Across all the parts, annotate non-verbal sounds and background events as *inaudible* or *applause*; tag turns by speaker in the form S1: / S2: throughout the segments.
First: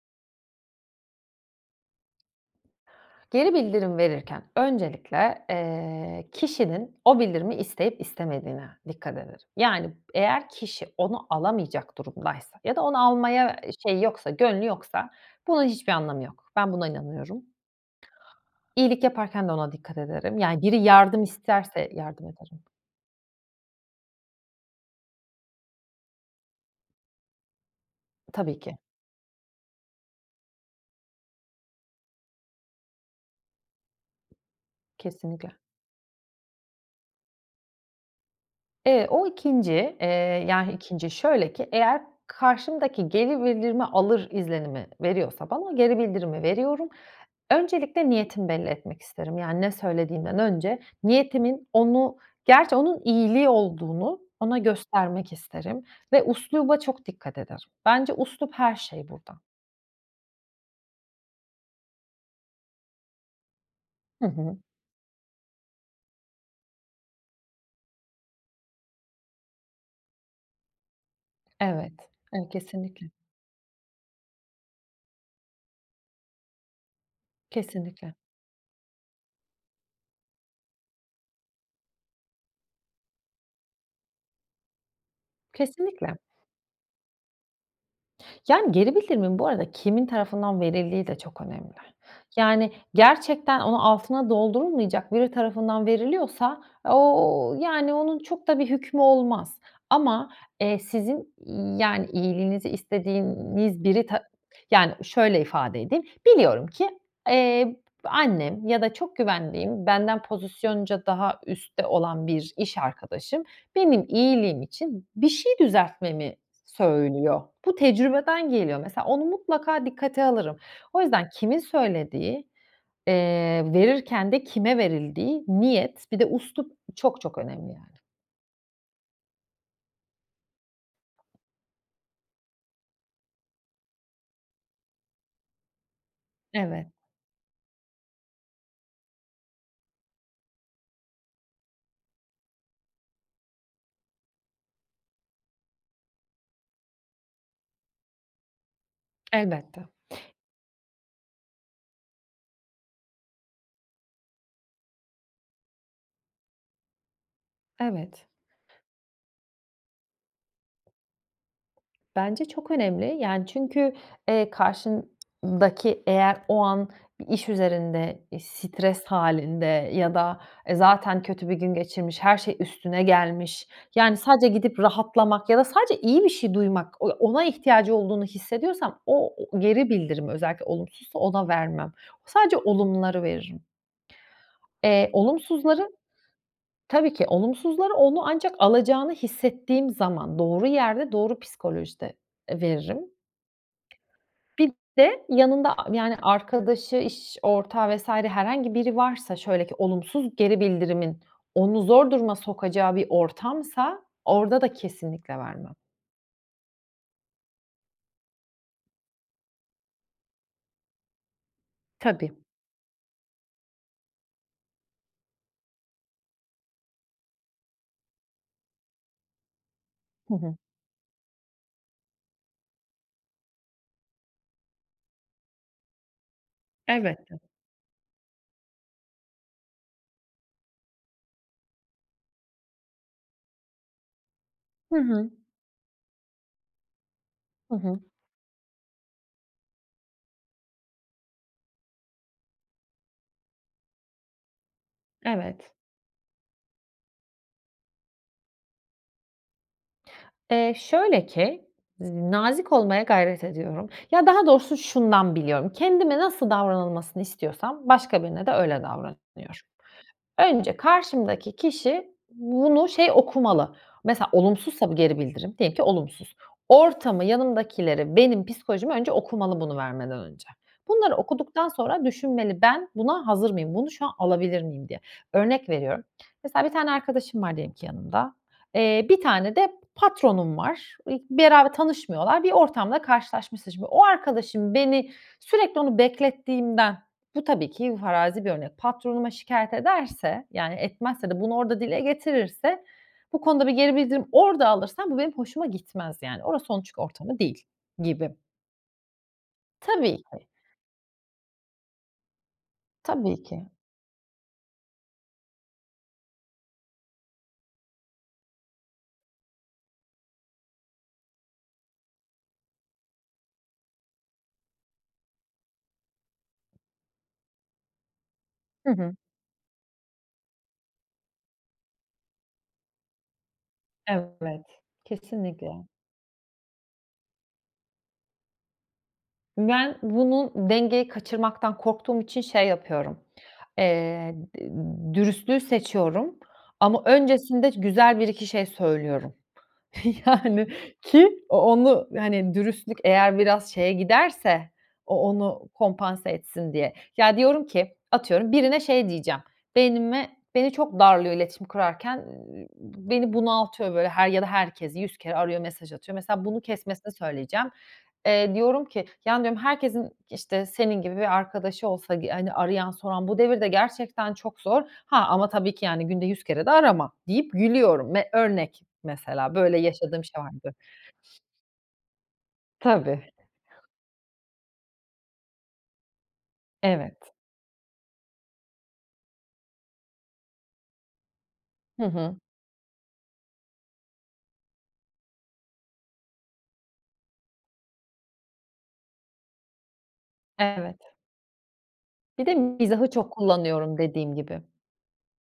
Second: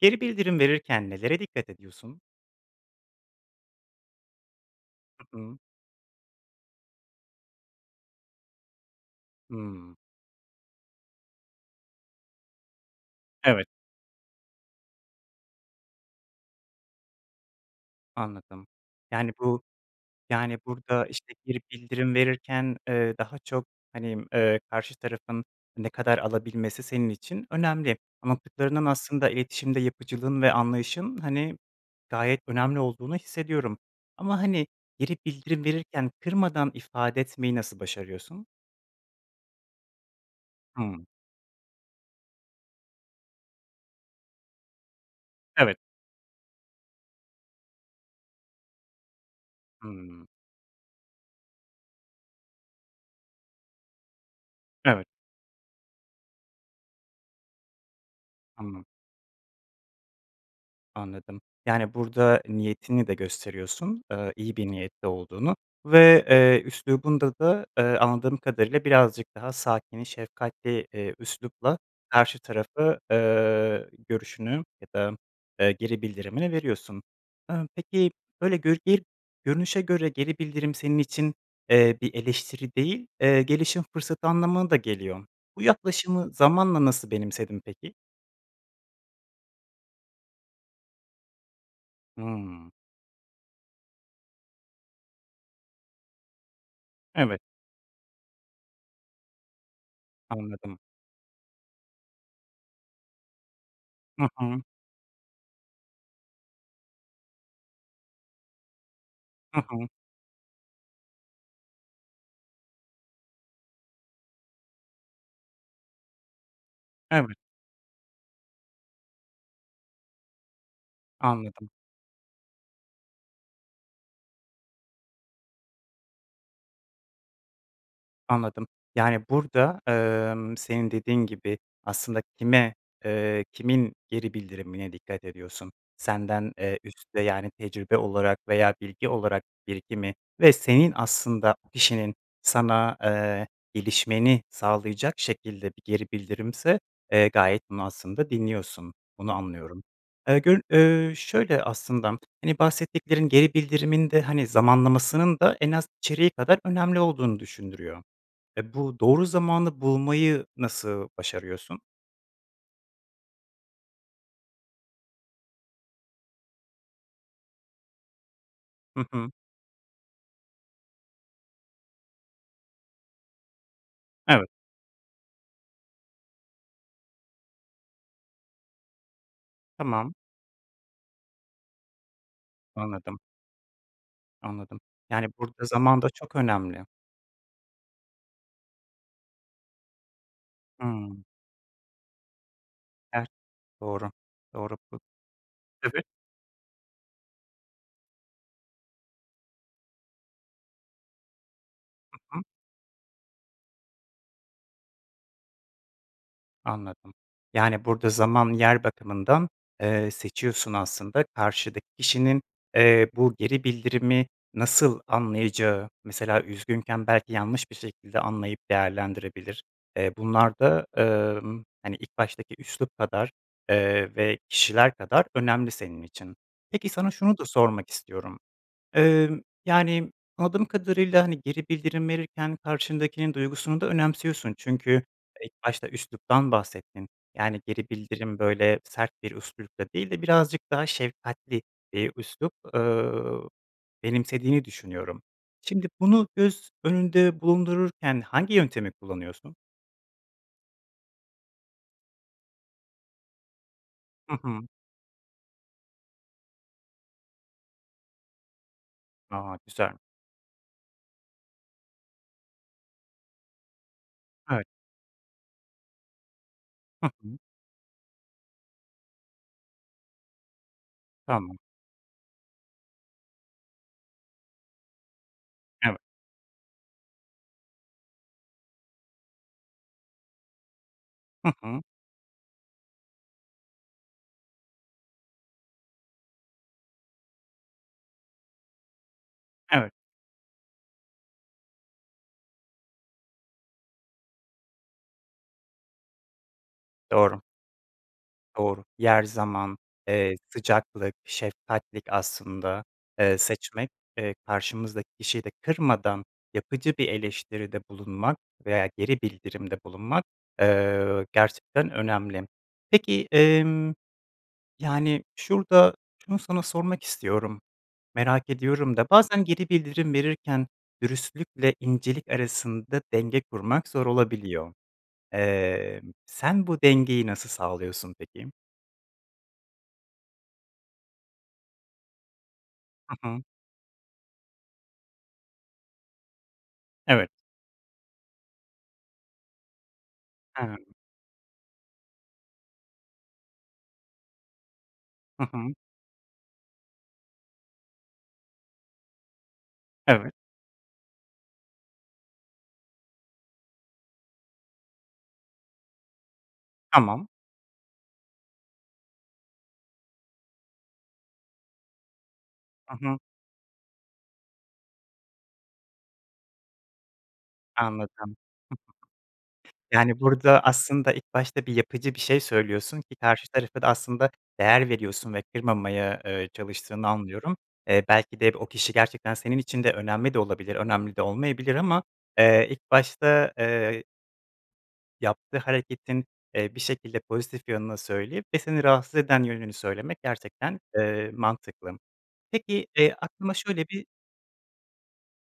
S1: Geri bildirim verirken nelere dikkat ediyorsun?
S2: Geri bildirim verirken
S1: Hı
S2: öncelikle,
S1: hı.
S2: eee, kişinin o bildirimi isteyip istemediğine dikkat ederim. Yani
S1: Hıı.
S2: eğer kişi onu alamayacak durumdaysa ya da onu almaya,
S1: Evet.
S2: eee, şeyi yoksa gönlü yoksa bunun hiçbir anlamı yok. Ben buna inanıyorum.
S1: Anladım.
S2: İyilik
S1: Yani,
S2: yaparken de
S1: bu
S2: ona dikkat ederim.
S1: yani,
S2: Yani biri
S1: burada,
S2: yardım
S1: işte, geri
S2: isterse
S1: bildirim
S2: yardım ederim.
S1: verirken, eee, daha çok, hani, eee, karşı tarafın ne kadar alabilmesi senin için önemli.
S2: Tabii ki.
S1: Anlattıklarından aslında iletişimde yapıcılığın ve anlayışın, hani, gayet önemli olduğunu hissediyorum ama, hani, geri
S2: Kesinlikle.
S1: bildirim verirken kırmadan ifade etmeyi nasıl başarıyorsun?
S2: Eee, o 2'nci eee, yah
S1: Hımm.
S2: 2'nci şöyle ki eğer karşımdaki geri bildirimi alır izlenimi veriyorsa ben o
S1: Evet.
S2: geri bildirimi veriyorum. Öncelikle niyetimi belli etmek isterim. Yani ne
S1: Hımm.
S2: söylediğimden önce niyetimin onu gerçi onun iyiliği olduğunu ona
S1: Evet.
S2: göstermek isterim ve üsluba çok dikkat ederim. Bence üslup her
S1: Anla
S2: şey burada.
S1: Anladım. Yani, burada niyetini de gösteriyorsun,
S2: Hı
S1: eee,
S2: hı.
S1: iyi bir niyetle olduğunu ve, eee, üslubunda da, eee, anladığım kadarıyla birazcık daha sakin, şefkatli, eee, üslupla
S2: Evet.
S1: karşı
S2: Ev
S1: tarafı,
S2: kesinlikle.
S1: eee, görüşünü ya da, eee, geri bildirimini veriyorsun. Eee, peki,
S2: Kesinlikle.
S1: böyle gör bir görünüşe göre geri bildirim senin için, eee, bir eleştiri değil, eee, gelişim fırsatı anlamına da geliyor. Bu
S2: Kesinlikle.
S1: yaklaşımı zamanla nasıl benimsedin peki?
S2: Yani, geri bildirimin bu arada kimin tarafından verildiği de çok önemli.
S1: Hıı.
S2: Yani, gerçekten onu, altına doldurulmayacak biri tarafından veriliyorsa,
S1: Evet.
S2: o ııı, yani onun çok da bir hükmü olmaz. Ama,
S1: Anladım.
S2: eee, sizin, iii, yani, iyiliğinizi istediğiniz biri ta
S1: Hı hı.
S2: yani, şöyle ifade edeyim: Biliyorum ki, eee, b annem ya da çok
S1: Hı
S2: güvendiğim,
S1: hı.
S2: benden pozisyonca daha üstte olan bir iş arkadaşım, benim iyiliğim için bir şey düzeltmemi
S1: Evet.
S2: söylüyor. Bu tecrübeden geliyor mesela. Onu mutlaka dikkate alırım. O yüzden kimin
S1: Anladım.
S2: söylediği, eee, verirken de kime verildiği, niyet, bir de üslup çok çok önemli, yani.
S1: Anladım, yani, burada, emm, senin dediğin gibi, aslında kime, eee, kimin geri bildirimine dikkat ediyorsun? Senden, eee,
S2: Evet.
S1: üstte, yani tecrübe olarak veya bilgi olarak birikimi ve senin aslında kişinin sana, eee, gelişmeni sağlayacak şekilde bir geri bildirimse, eee, gayet bunu aslında dinliyorsun, bunu anlıyorum.
S2: Elbette.
S1: Eee, göl eee, şöyle aslında, hani bahsettiklerin geri bildirimin de hani, zamanlamasının da en az içeriği kadar önemli olduğunu düşündürüyor.
S2: Evet.
S1: E, bu doğru zamanı bulmayı nasıl başarıyorsun?
S2: Bence çok önemli. Yani, çünkü, eee, karşın daki eğer o an bir iş üzerinde, eee,
S1: Hı
S2: stres
S1: hı.
S2: halinde ya da, e, zaten kötü bir gün geçirmiş, her şey üstüne gelmiş, yani, sadece
S1: Evet.
S2: gidip rahatlamak ya da sadece iyi bir şey duymak, on ona ihtiyacı olduğunu hissediyorsam o o geri
S1: Tamam.
S2: bildirim özellikle olumsuzsa ona vermem. Sadece
S1: Anladım.
S2: olumları veririm.
S1: Anladım.
S2: Eee,
S1: Yani, burada
S2: olumsuzların,
S1: zaman da çok önemli.
S2: tabii ki olumsuzları onun ancak alacağını hissettiğim zaman doğru yerde,
S1: Hıı.
S2: doğru psikolojide, eee, veririm.
S1: Evet, doğru,
S2: Bir
S1: doğru.
S2: de yanında a
S1: Tabii.
S2: yani, arkadaşı iş ortağı vs. herhangi biri varsa şöyle ki olumsuz geri bildirimin onu zor
S1: I
S2: duruma
S1: hı.
S2: sokacağı bir ortamsa, orada da kesinlikle vermem.
S1: Anladım, yani, burada zaman yer bakımından, eee, seçiyorsun aslında. Karşıdaki
S2: Tabii.
S1: kişinin, eee, bu geri bildirimi nasıl anlayacağı, mesela, üzgünken belki yanlış bir şekilde anlayıp değerlendirebilir, eee,
S2: Hı hı.
S1: bunlar da, emm, hani, ilk baştaki üslup kadar, eee, ve kişiler kadar önemli senin için. Peki, sana şunu
S2: Elbette.
S1: da sormak istiyorum, emm, yani, anladığım kadarıyla, hani, geri bildirim verirken karşındakinin duygusunu da önemsiyorsun
S2: Hı
S1: çünkü
S2: hı.
S1: ilk başta üsluptan bahsettin. Yani,
S2: Hı
S1: geri
S2: hı.
S1: bildirim böyle sert bir üslupla değil de birazcık daha şefkatli, eee, üslup, eee, benimsediğini düşünüyorum.
S2: Evet.
S1: Şimdi bunu göz önünde bulundururken hangi yöntemi kullanıyorsun?
S2: Eee, şöyle ki, z nazik olmaya gayret ediyorum. Ya,
S1: Hı
S2: daha
S1: hı.
S2: doğrusu şundan biliyorum, kendime nasıl davranılmasını istiyorsam başka birine de öyle
S1: A!
S2: davranıyorum.
S1: Güzel.
S2: Önce karşımdaki kişi bunu şey, okumalı, mesela,
S1: Evet.
S2: olumsuzsa bu geri bildirim, diyelim ki olumsuz.
S1: Hı
S2: Ortamı,
S1: hı.
S2: yanımdakileri, benim psikolojimi önce okumalı bunu vermeden önce. Bunları
S1: Tamam.
S2: okuduktan sonra düşünmeli, ben buna hazır mıyım, bunu şu an alabilir miyim, diye. Örnek
S1: Evet.
S2: veriyorum, mesela, bir tane arkadaşım var, diyelim ki yanımda, eee, bir tane de patronum var,
S1: Hı
S2: *unintelligible*
S1: hı.
S2: tanışmıyorlar, bir ortamda karşılaşmışsın şimdi. O arkadaşım beni sürekli onu beklettiğimden, bu tabii ki farazi bir örnek, patronuma şikâyet
S1: Evet.
S2: ederse, yani, etmezse de bunu orada dile getirirse, bu konuda bir geri bildirim orada alırsam, bu benim hoşuma gitmez yani. Orası çünkü onun ortamı
S1: Doğru.
S2: değil gibi.
S1: Doğru. Yer, zaman,
S2: Tabii
S1: eee,
S2: ki.
S1: sıcaklık, şefkatlik aslında, eee,
S2: Tabii ki.
S1: seçmek, eee, karşımızdaki kişiyi de kırmadan yapıcı bir eleştiride bulunmak veya geri bildirimde bulunmak, eee, gerçekten önemli. Peki, emm, yani, şurada şunu sana sormak istiyorum, merak
S2: Hı
S1: ediyorum da
S2: hı.
S1: bazen geri bildirim verirken dürüstlükle incelik arasında denge kurmak zor
S2: Evet,
S1: olabiliyor.
S2: kesinlikle.
S1: Eee, sen bu dengeyi nasıl sağlıyorsun peki?
S2: Ben bunu dengeyi kaçırmaktan korktuğum için şey yapıyorum,
S1: Hı hı.
S2: eee, d dürüstlüğü seçiyorum. Ama
S1: Evet.
S2: öncesinde güzel bir iki şey söylüyorum.
S1: Hı
S2: Yani,
S1: hı.
S2: ki o onu, hani, dürüstlük eğer biraz şeye giderse, o
S1: Hı
S2: onu
S1: hı.
S2: kompanse etsin diye. Ya, diyorum ki, atıyorum birine şey diyeceğim, beynime
S1: Evet.
S2: beni çok darlıyor iletişim kurarken, ııı, b beni bunaltıyor, böyle, her ya da herkesi 100 kere arıyor, mesaj atıyor. Mesela, bunu kesmesini
S1: Tamam.
S2: söyleyeceğim. Eee, diyorum ki, ya, diyorum, “Herkesin, ııı, işte, senin gibi bir arkadaşı olsa, g hani, arayan
S1: Hı hı.
S2: soran bu devirde gerçekten çok zor. Ha, ama tabii ki, yani, günde 100 kere de arama.” deyip, gülüyorum m ve
S1: Anladım. *giggles*
S2: örnek, mesela, böyle
S1: Yani,
S2: yaşadığım şey
S1: burada
S2: vardı.
S1: aslında ilk başta bir yapıcı bir şey söylüyorsun ki
S2: Tabii.
S1: karşı tarafa da aslında değer veriyorsun ve kırmamaya, ııı, çalıştığını
S2: Evet.
S1: anlıyorum. Eee, belki de b o kişi gerçekten senin için de önemli de olabilir, önemli de olmayabilir
S2: Hı
S1: ama,
S2: hı.
S1: eee, ilk başta, eee yaptığı hareketin, eee, bir şekilde pozitif yanını söyleyip ve seni rahatsız eden yönünü söylemek gerçekten,
S2: Evet.
S1: eee, mantıklı.
S2: Bir de
S1: Peki,
S2: mizahı
S1: eee,
S2: çok
S1: aklıma şöyle
S2: kullanıyorum,
S1: bir
S2: dediğim gibi.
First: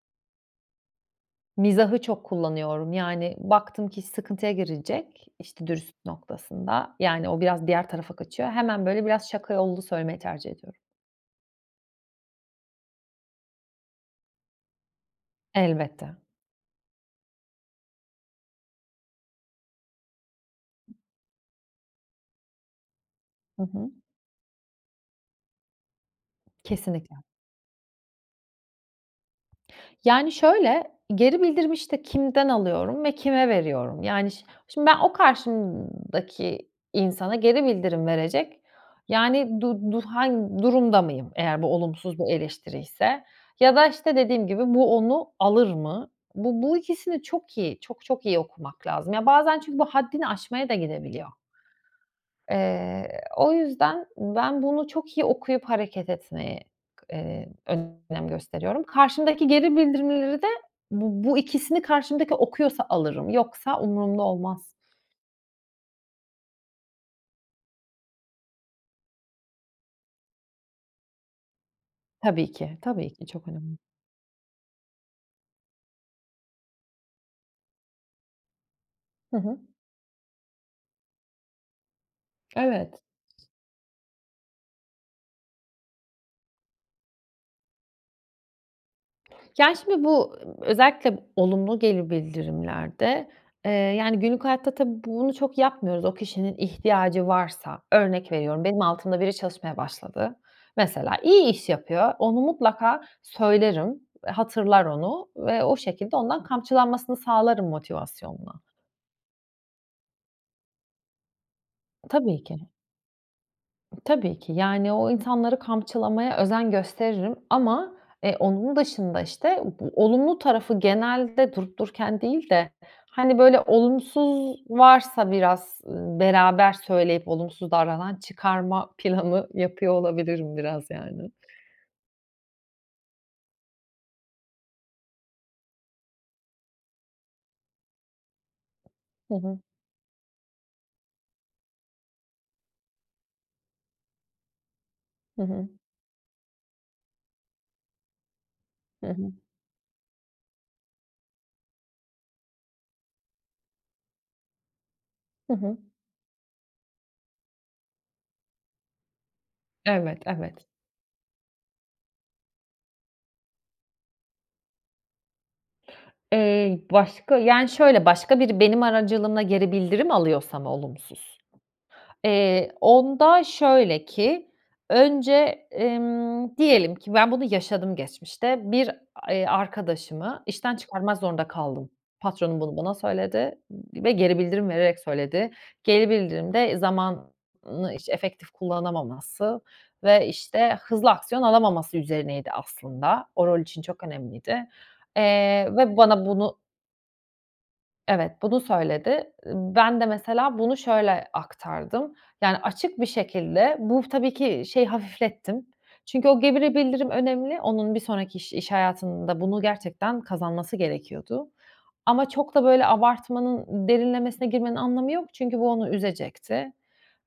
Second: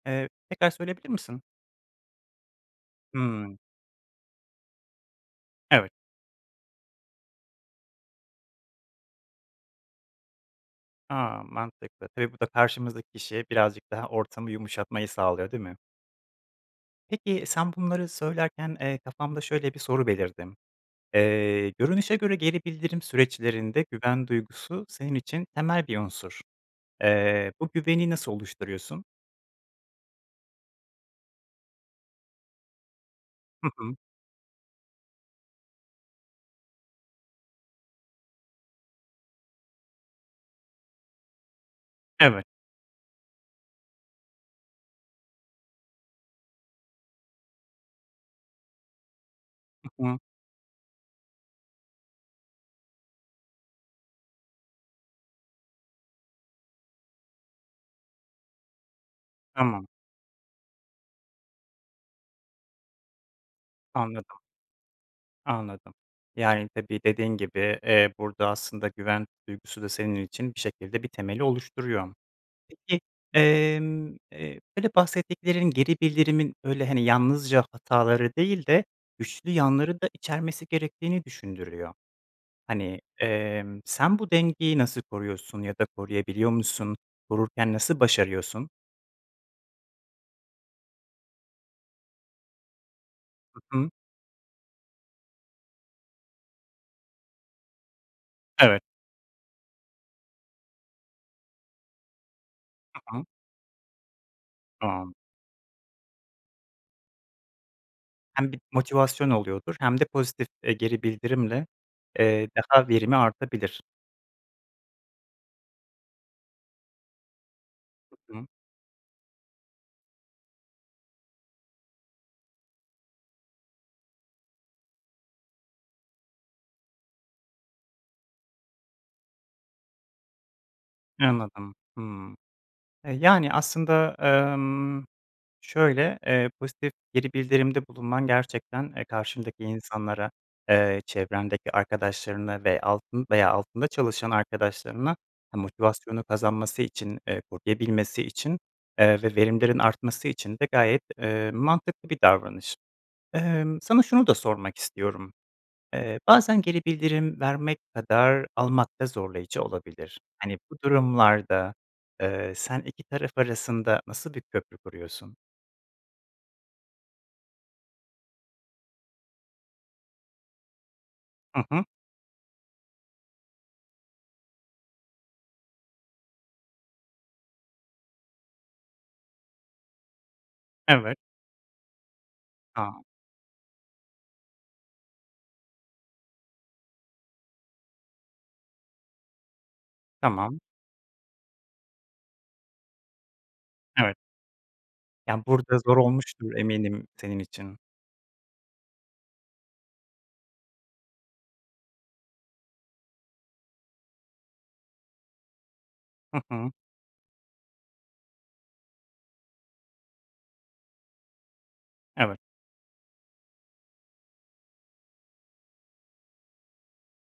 S1: Eee, tekrar söyleyebilir misin?
S2: Mizahı çok kullanıyorum. Yani,
S1: Hımm.
S2: baktım ki iş sıkıntıya girecek, işte,
S1: Evet.
S2: dürüstlük noktasında. Yani, o biraz diğer tarafa kaçıyor, hemen, böyle, biraz şaka yollu söylemeyi tercih ediyorum.
S1: A! Mantıklı, tabii bu da karşımızdaki kişiye birazcık daha ortamı yumuşatmayı sağlıyor, değil mi?
S2: Elbette.
S1: Peki, sen bunları söylerken, eee, kafamda şöyle bir soru belirdi. Eee, görünüşe göre geri bildirim
S2: Hı
S1: süreçlerinde
S2: hı.
S1: güven duygusu senin için temel bir unsur.
S2: Kesinlikle.
S1: Eee, bu güveni nasıl oluşturuyorsun?
S2: Yani, şöyle, geri bildirimi, işte, kimden alıyorum ve kime
S1: Hı hı.
S2: veriyorum? Yani, şi şimdi ben o karşımdaki insana geri bildirim verecek Yani, du du hang durumda mıyım, eğer bu olumsuz bir
S1: Evet.
S2: eleştiriyse? Ya da, işte, dediğim gibi, bu onu alır mı? Bu bu ikisini çok iyi, çok çok iyi okumak lazım. Ya, bazen çünkü bu
S1: Hı hı.
S2: haddini aşmaya da gidebiliyor. Eee, o yüzden ben bunu çok iyi okuyup hareket etmeyi, eee, k önem gösteriyorum. Karşımdaki geri
S1: Tamam.
S2: bildirimleri de bu bu ikisini karşımdaki okuyorsa alırım. Yoksa umurumda
S1: Anladım.
S2: olmaz.
S1: Anladım. Yani, tabii, dediğin gibi, eee, burada aslında güven duygusu da senin için bir şekilde bir temeli oluşturuyor.
S2: Tabii ki,
S1: Peki,
S2: tabii ki, çok önemli.
S1: emm, eee, böyle bahsettiklerinin, geri bildirimin, böyle, hani, yalnızca hataları değil de
S2: Hı
S1: güçlü
S2: hı.
S1: yanları da içermesi gerektiğini düşündürüyor.
S2: Evet.
S1: Hani, emm, sen bu dengeyi nasıl koruyorsun ya da koruyabiliyor musun? Korurken nasıl başarıyorsun?
S2: Yani, şimdi bu, ııı, özellikle b olumlu geri bildirimlerde,
S1: Hı
S2: eee,
S1: hı.
S2: yani, günlük hayatta tabii bunu çok yapmıyoruz. O kişinin ihtiyacı varsa, örnek veriyorum, benim
S1: Evet.
S2: altımda biri çalışmaya başladı. Mesela, iyi iş yapıyor. Onu mutlaka
S1: Tamam.
S2: söylerim. Eee, hatırlar
S1: Tamam.
S2: onu ve o şekilde ondan kamçılanmasını sağlarım motivasyonla.
S1: Hem bir motivasyon oluyordur hem de pozitif, eee, geri bildirimle,
S2: Tabii
S1: eee,
S2: ki.
S1: daha verimi artabilir.
S2: Tabii ki, yani, o insanları kamçılamaya özen gösteririm ama,
S1: Hı
S2: eee,
S1: hı.
S2: onun dışında, işte, u bu olumlu tarafı genelde durup dururken değil de, hani, böyle, olumsuz varsa biraz, ııı, beraber söyleyip olumsuz davranan çıkarma planı yapıyor olabilirim, biraz yani.
S1: Anladım, hımm. E, yani aslında, emm, şöyle, eee, pozitif geri bildirimde bulunman gerçekten, eee,
S2: Hı hı.
S1: karşındaki insanlara, eee, çevrendeki arkadaşlarını ve altın veya altında çalışan arkadaşlarını,
S2: Hı
S1: ha,
S2: hı.
S1: motivasyonu kazanması için, eee, koruyabilmesi için,
S2: Hı
S1: eee,
S2: hı.
S1: ve verimlerin artması için de gayet, eee, mantıklı bir davranış. Emm, sana şunu da sormak istiyorum,
S2: Hı hı.
S1: eee, bazen geri bildirim vermek kadar almak da zorlayıcı olabilir.
S2: Evet,
S1: Hani,
S2: evet.
S1: bu durumlarda, eee, sen iki taraf arasında nasıl bir köprü kuruyorsun?
S2: Iıı, başka Yani, şöyle, başka biri benim aracılığımla geri bildirim alıyorsa mı, olumsuz?
S1: Hı hı.
S2: Iıı, onda şöyle ki, önce, emm, diyelim ki, ben bunu yaşadım geçmişte. Bir a arkadaşımı işten
S1: Evet.
S2: çıkarmak zorunda kaldım. Patronum bunu bana
S1: A!
S2: söyledi, ııı, ve geri bildirim vererek söyledi. Geri bildirim de zamanı iş efektif kullanamaması ve,
S1: Tamam.
S2: işte, hızlı aksiyon alamaması üzerineydi, aslında. O rol için çok
S1: Evet.
S2: önemliydi.
S1: Yani,
S2: Eee,
S1: burada zor
S2: ve bana
S1: olmuştur
S2: bunu
S1: eminim senin için.
S2: Evet, bunu söyledi. Iıı, ben de, mesela, bunu şöyle aktardım. Yani, açık bir şekilde bu, tabii ki, şeyi hafiflettim. Çünkü o
S1: Hı hı.
S2: geri bildirim önemli. Onun bir sonraki iş iş hayatında bunu gerçekten kazanması gerekiyordu. Ama
S1: Evet.
S2: çok da, böyle, abartmanın, derinlemesine girmenin anlamı yok. Çünkü bu onu üzecekti.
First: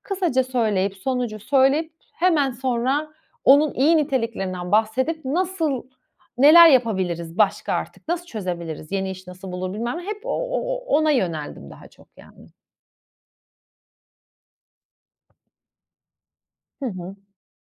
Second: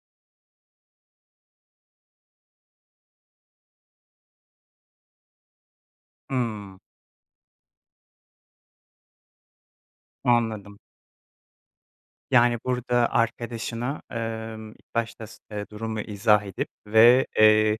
S2: Kısaca söyleyip, sonucu söyleyip, hemen sonra onun iyi niteliklerinden bahsedip, nasıl, neler
S1: Hımm.
S2: yapabiliriz başka artık, nasıl çözebiliriz, yeni iş nasıl bulur, bilmem ne. Hep o o
S1: Anladım.
S2: ona yöneldim daha çok, yani.
S1: Yani, burada arkadaşına, ımm, ilk başta s eee, durumu izah edip
S2: Hı hı.
S1: ve, eee,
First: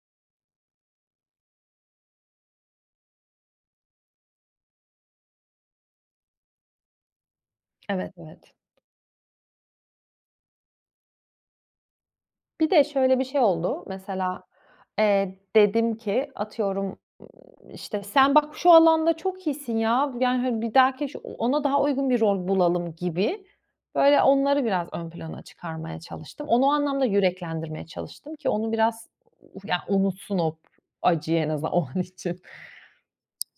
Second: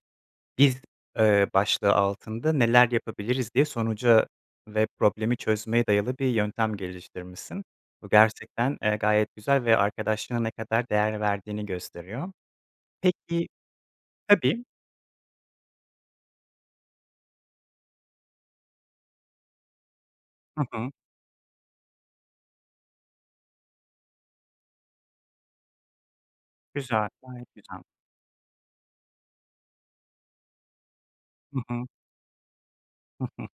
S1: “Biz,” ııı, başlığı altında neler yapabiliriz diye sonuca ve problemi çözmeye dayalı bir yöntem geliştirmişsin. Bu
S2: Evet, evet.
S1: gerçekten, eee, gayet güzel ve arkadaşlığa ne kadar değer verdiğini gösteriyor.
S2: Bir de şöyle bir şey
S1: Peki
S2: oldu. Mesela,
S1: Tabii.
S2: eee, dedim ki, atıyorum, ımm, işte, sen bak, şu alanda çok iyisin, ya. Yani, hani,
S1: Hı
S2: bir
S1: hı.
S2: dahaki iş ona daha uygun bir rol bulalım gibi. Böyle, onları biraz ön plana çıkarmaya çalıştım. Onu o anlamda
S1: Güzel. Gayet güzel.
S2: yüreklendirmeye çalıştım ki onu biraz u ya unutsun o p acıyı, en
S1: Hı
S2: azından
S1: hı.
S2: o an için.
S1: *giggles*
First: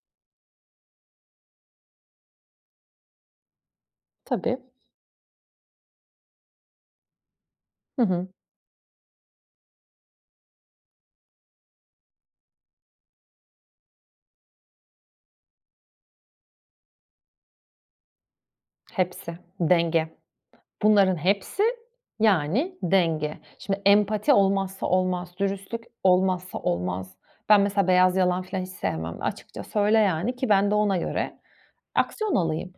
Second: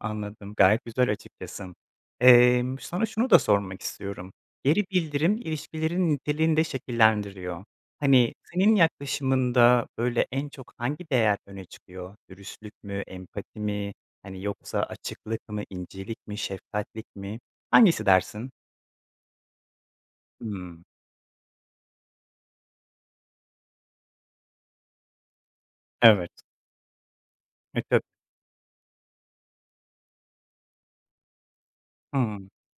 S1: Anladım, gayet güzel açıkçası. Emm, sana şunu da sormak istiyorum:
S2: Tabii.
S1: Geri bildirim ilişkilerin niteliğini de şekillendiriyor.
S2: Hı hı.
S1: Hani, senin yaklaşımında, böyle, en çok hangi değer öne çıkıyor? Dürüstlük mü, empati mi, hani, yoksa açıklık mı, incelik mi, şefkatlik mi? Hangisi dersin?
S2: Hepsi, denge.
S1: Hımm.
S2: Bunların hepsi, yani, denge. Şimdi empati olmazsa olmaz. Dürüstlük
S1: Evet.
S2: olmazsa olmaz. Ben
S1: E,
S2: mesela
S1: tabii.
S2: beyaz yalan filan hiç sevmem. Açıkça söyle, yani, ki ben de ona göre aksiyon
S1: Hımm.
S2: alayım.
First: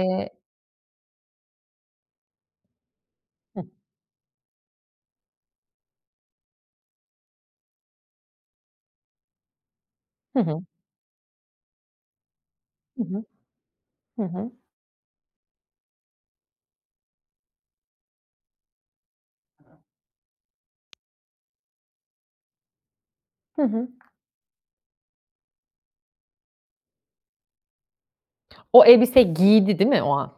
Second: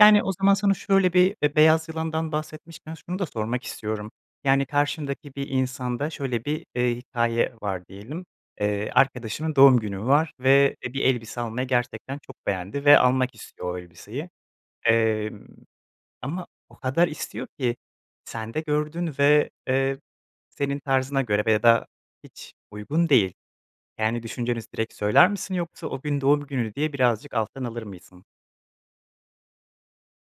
S1: Yani, o zaman sana şöyle bir b beyaz yalandan bahsetmişken şunu da
S2: Hıh.
S1: sormak istiyorum, yani, karşındaki bir insanda şöyle bir, eee, hikâye var diyelim. Eee, arkadaşının doğum günü var
S2: Hı hı.
S1: ve, eee, bir elbise almaya gerçekten çok beğendi ve
S2: Hı hı.
S1: almak istiyor o
S2: Hı
S1: elbiseyi.
S2: hı.
S1: Emm, ama o kadar istiyor ki sen de gördün ve, eee, senin tarzına göre veya da hiç uygun değil.
S2: Hı hı.
S1: Yani, düşünceniz direkt söyler misin yoksa o gün doğum günü diye birazcık alttan alır mısın?
S2: O elbiseyi giydi, değil mi o an?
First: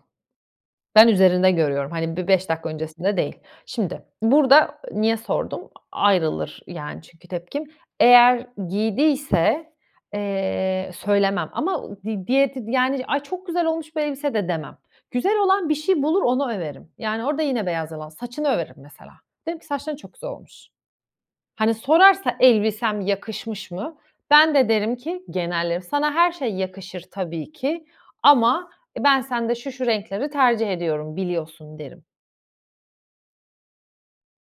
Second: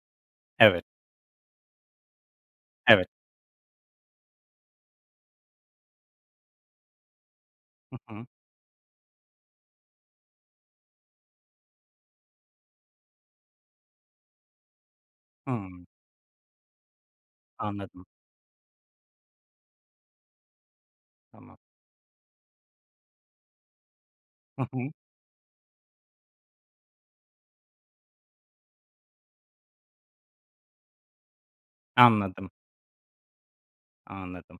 S1: Evet.
S2: Ben üzerinde görüyorum. Hani, bir 5 dakika
S1: Evet.
S2: öncesinde değil. Şimdi, burada niye sordum? A ayrılır, yani, çünkü tepkim.
S1: Hı hı.
S2: Eğer giydiyse, eee, söylemem ama u di diye tid yani, "Ay, çok güzel olmuş bu elbise." de demem. Güzel olan bir
S1: Hımm.
S2: şey bulur onu överim. Yani orada yine beyaz
S1: Anladım.
S2: yalan saçını överim mesela. Derim ki: "Saçların çok güzel olmuş."
S1: Tamam.
S2: Hani, sorarsa, "Elbisem yakışmış mı?" Ben
S1: Hı
S2: de
S1: hı.
S2: derim ki genellerim, "Sana her şey yakışır tabii ki ama, e, ben sende şu şu renkleri tercih ediyorum, biliyorsun." derim.
S1: Anladım. Anladım,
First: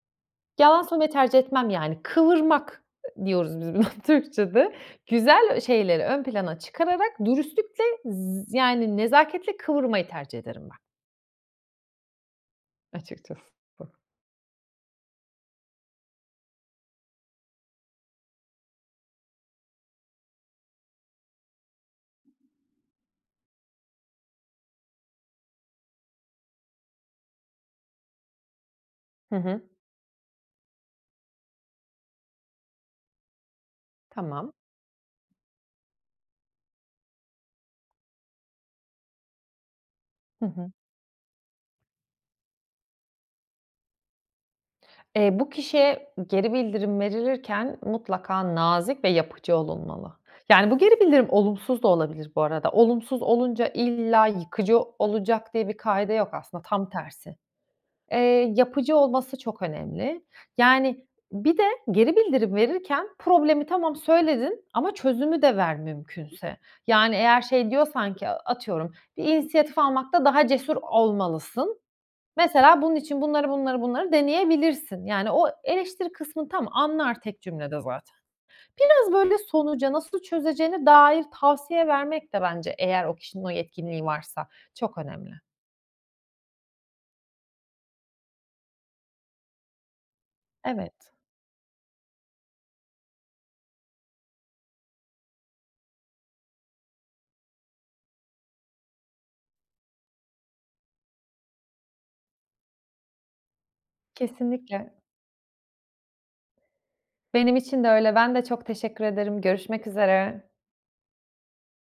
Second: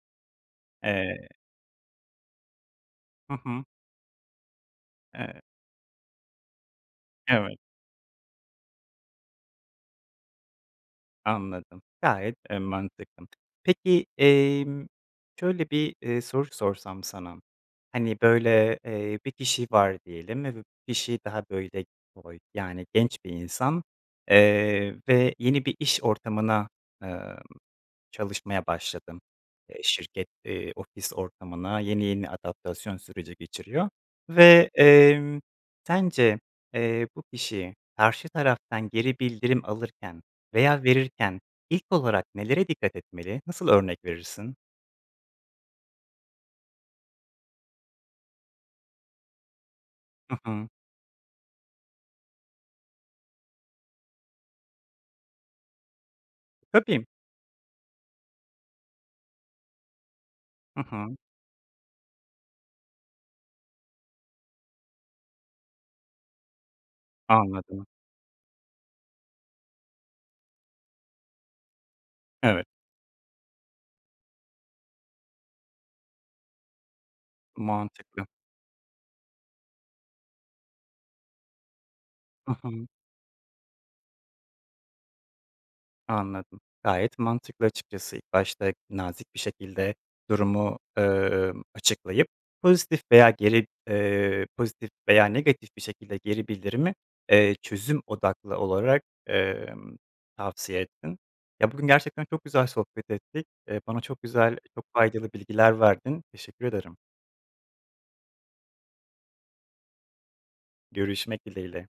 S2: Yalan söylemeyi
S1: eee
S2: tercih etmem yani. Kıvırmak
S1: Hı
S2: diyoruz
S1: hı.
S2: biz buna Türkçede.
S1: Evet.
S2: Güzel ö şeyleri ön plana çıkararak
S1: Evet.
S2: dürüstlükle z yani nezaketle kıvırmayı tercih ederim ben.
S1: Anladım, gayet, eee, mantıklı.
S2: Açıkçası bu.
S1: Peki, emm, şöyle bir, eee, soru sorsam sana, hani, böyle, eee, bir kişi var diyelim ve bu kişi daha, böyle, toy yani genç bir insan, eee, ve yeni bir iş ortamına, emm, çalışmaya başladın,
S2: Hı hı.
S1: eee, şirket, eee, ofis ortamına, yeni yeni adaptasyon süreci geçiriyor
S2: Tamam.
S1: ve, emm, sence, eee, bu kişi karşı taraftan geri bildirim alırken
S2: Hı hı.
S1: veya verirken ilk olarak nelere dikkat etmeli? Nasıl örnek verirsin?
S2: Eee, bu kişiye geri bildirim verilirken mutlaka nazik ve yapıcı olunmalı.
S1: Hı hı.
S2: Yani, bu geri bildirim olumsuz da olabilir bu arada. Olumsuz olunca illa yıkıcı olacak diye bir kaide yok, aslında tam
S1: Tabii.
S2: tersi. Eee, yapıcı olması çok önemli.
S1: Hı
S2: Yani,
S1: hı.
S2: bir de geri bildirim verirken problemi tamam, söyledin ama çözümü de ver mümkünse. Yani eğer şey
S1: Anladım.
S2: diyorsan ki atıyorum, "Bir inisiyatif almakta daha cesur olmalısın.
S1: Evet.
S2: Mesela bunun için bunları, bunları, bunları deneyebilirsin." Yani, o eleştiri kısmını tamam, anlar tek cümlede zaten.
S1: Mantıklı.
S2: Biraz böyle sonuca, nasıl çözeceğine dair tavsiye vermek de
S1: Hı
S2: bence
S1: hı.
S2: eğer o kişinin o yetkinliği varsa çok önemli.
S1: Anladım, gayet mantıklı, açıkçası. İlk başta nazik bir şekilde durumu,
S2: Evet.
S1: emm, açıklayıp pozitif veya geri eee, pozitif veya negatif bir şekilde geri bildirimi, eee, çözüm odaklı olarak, emm, tavsiye ettin. Ya, bugün gerçekten çok güzel sohbet ettik, eee, bana çok güzel, çok
S2: Kesinlikle.
S1: faydalı bilgiler verdin. Teşekkür ederim.
S2: Benim için de öyle. Ben de çok teşekkür ederim. Görüşmek üzere.
S1: Görüşmek dileğiyle.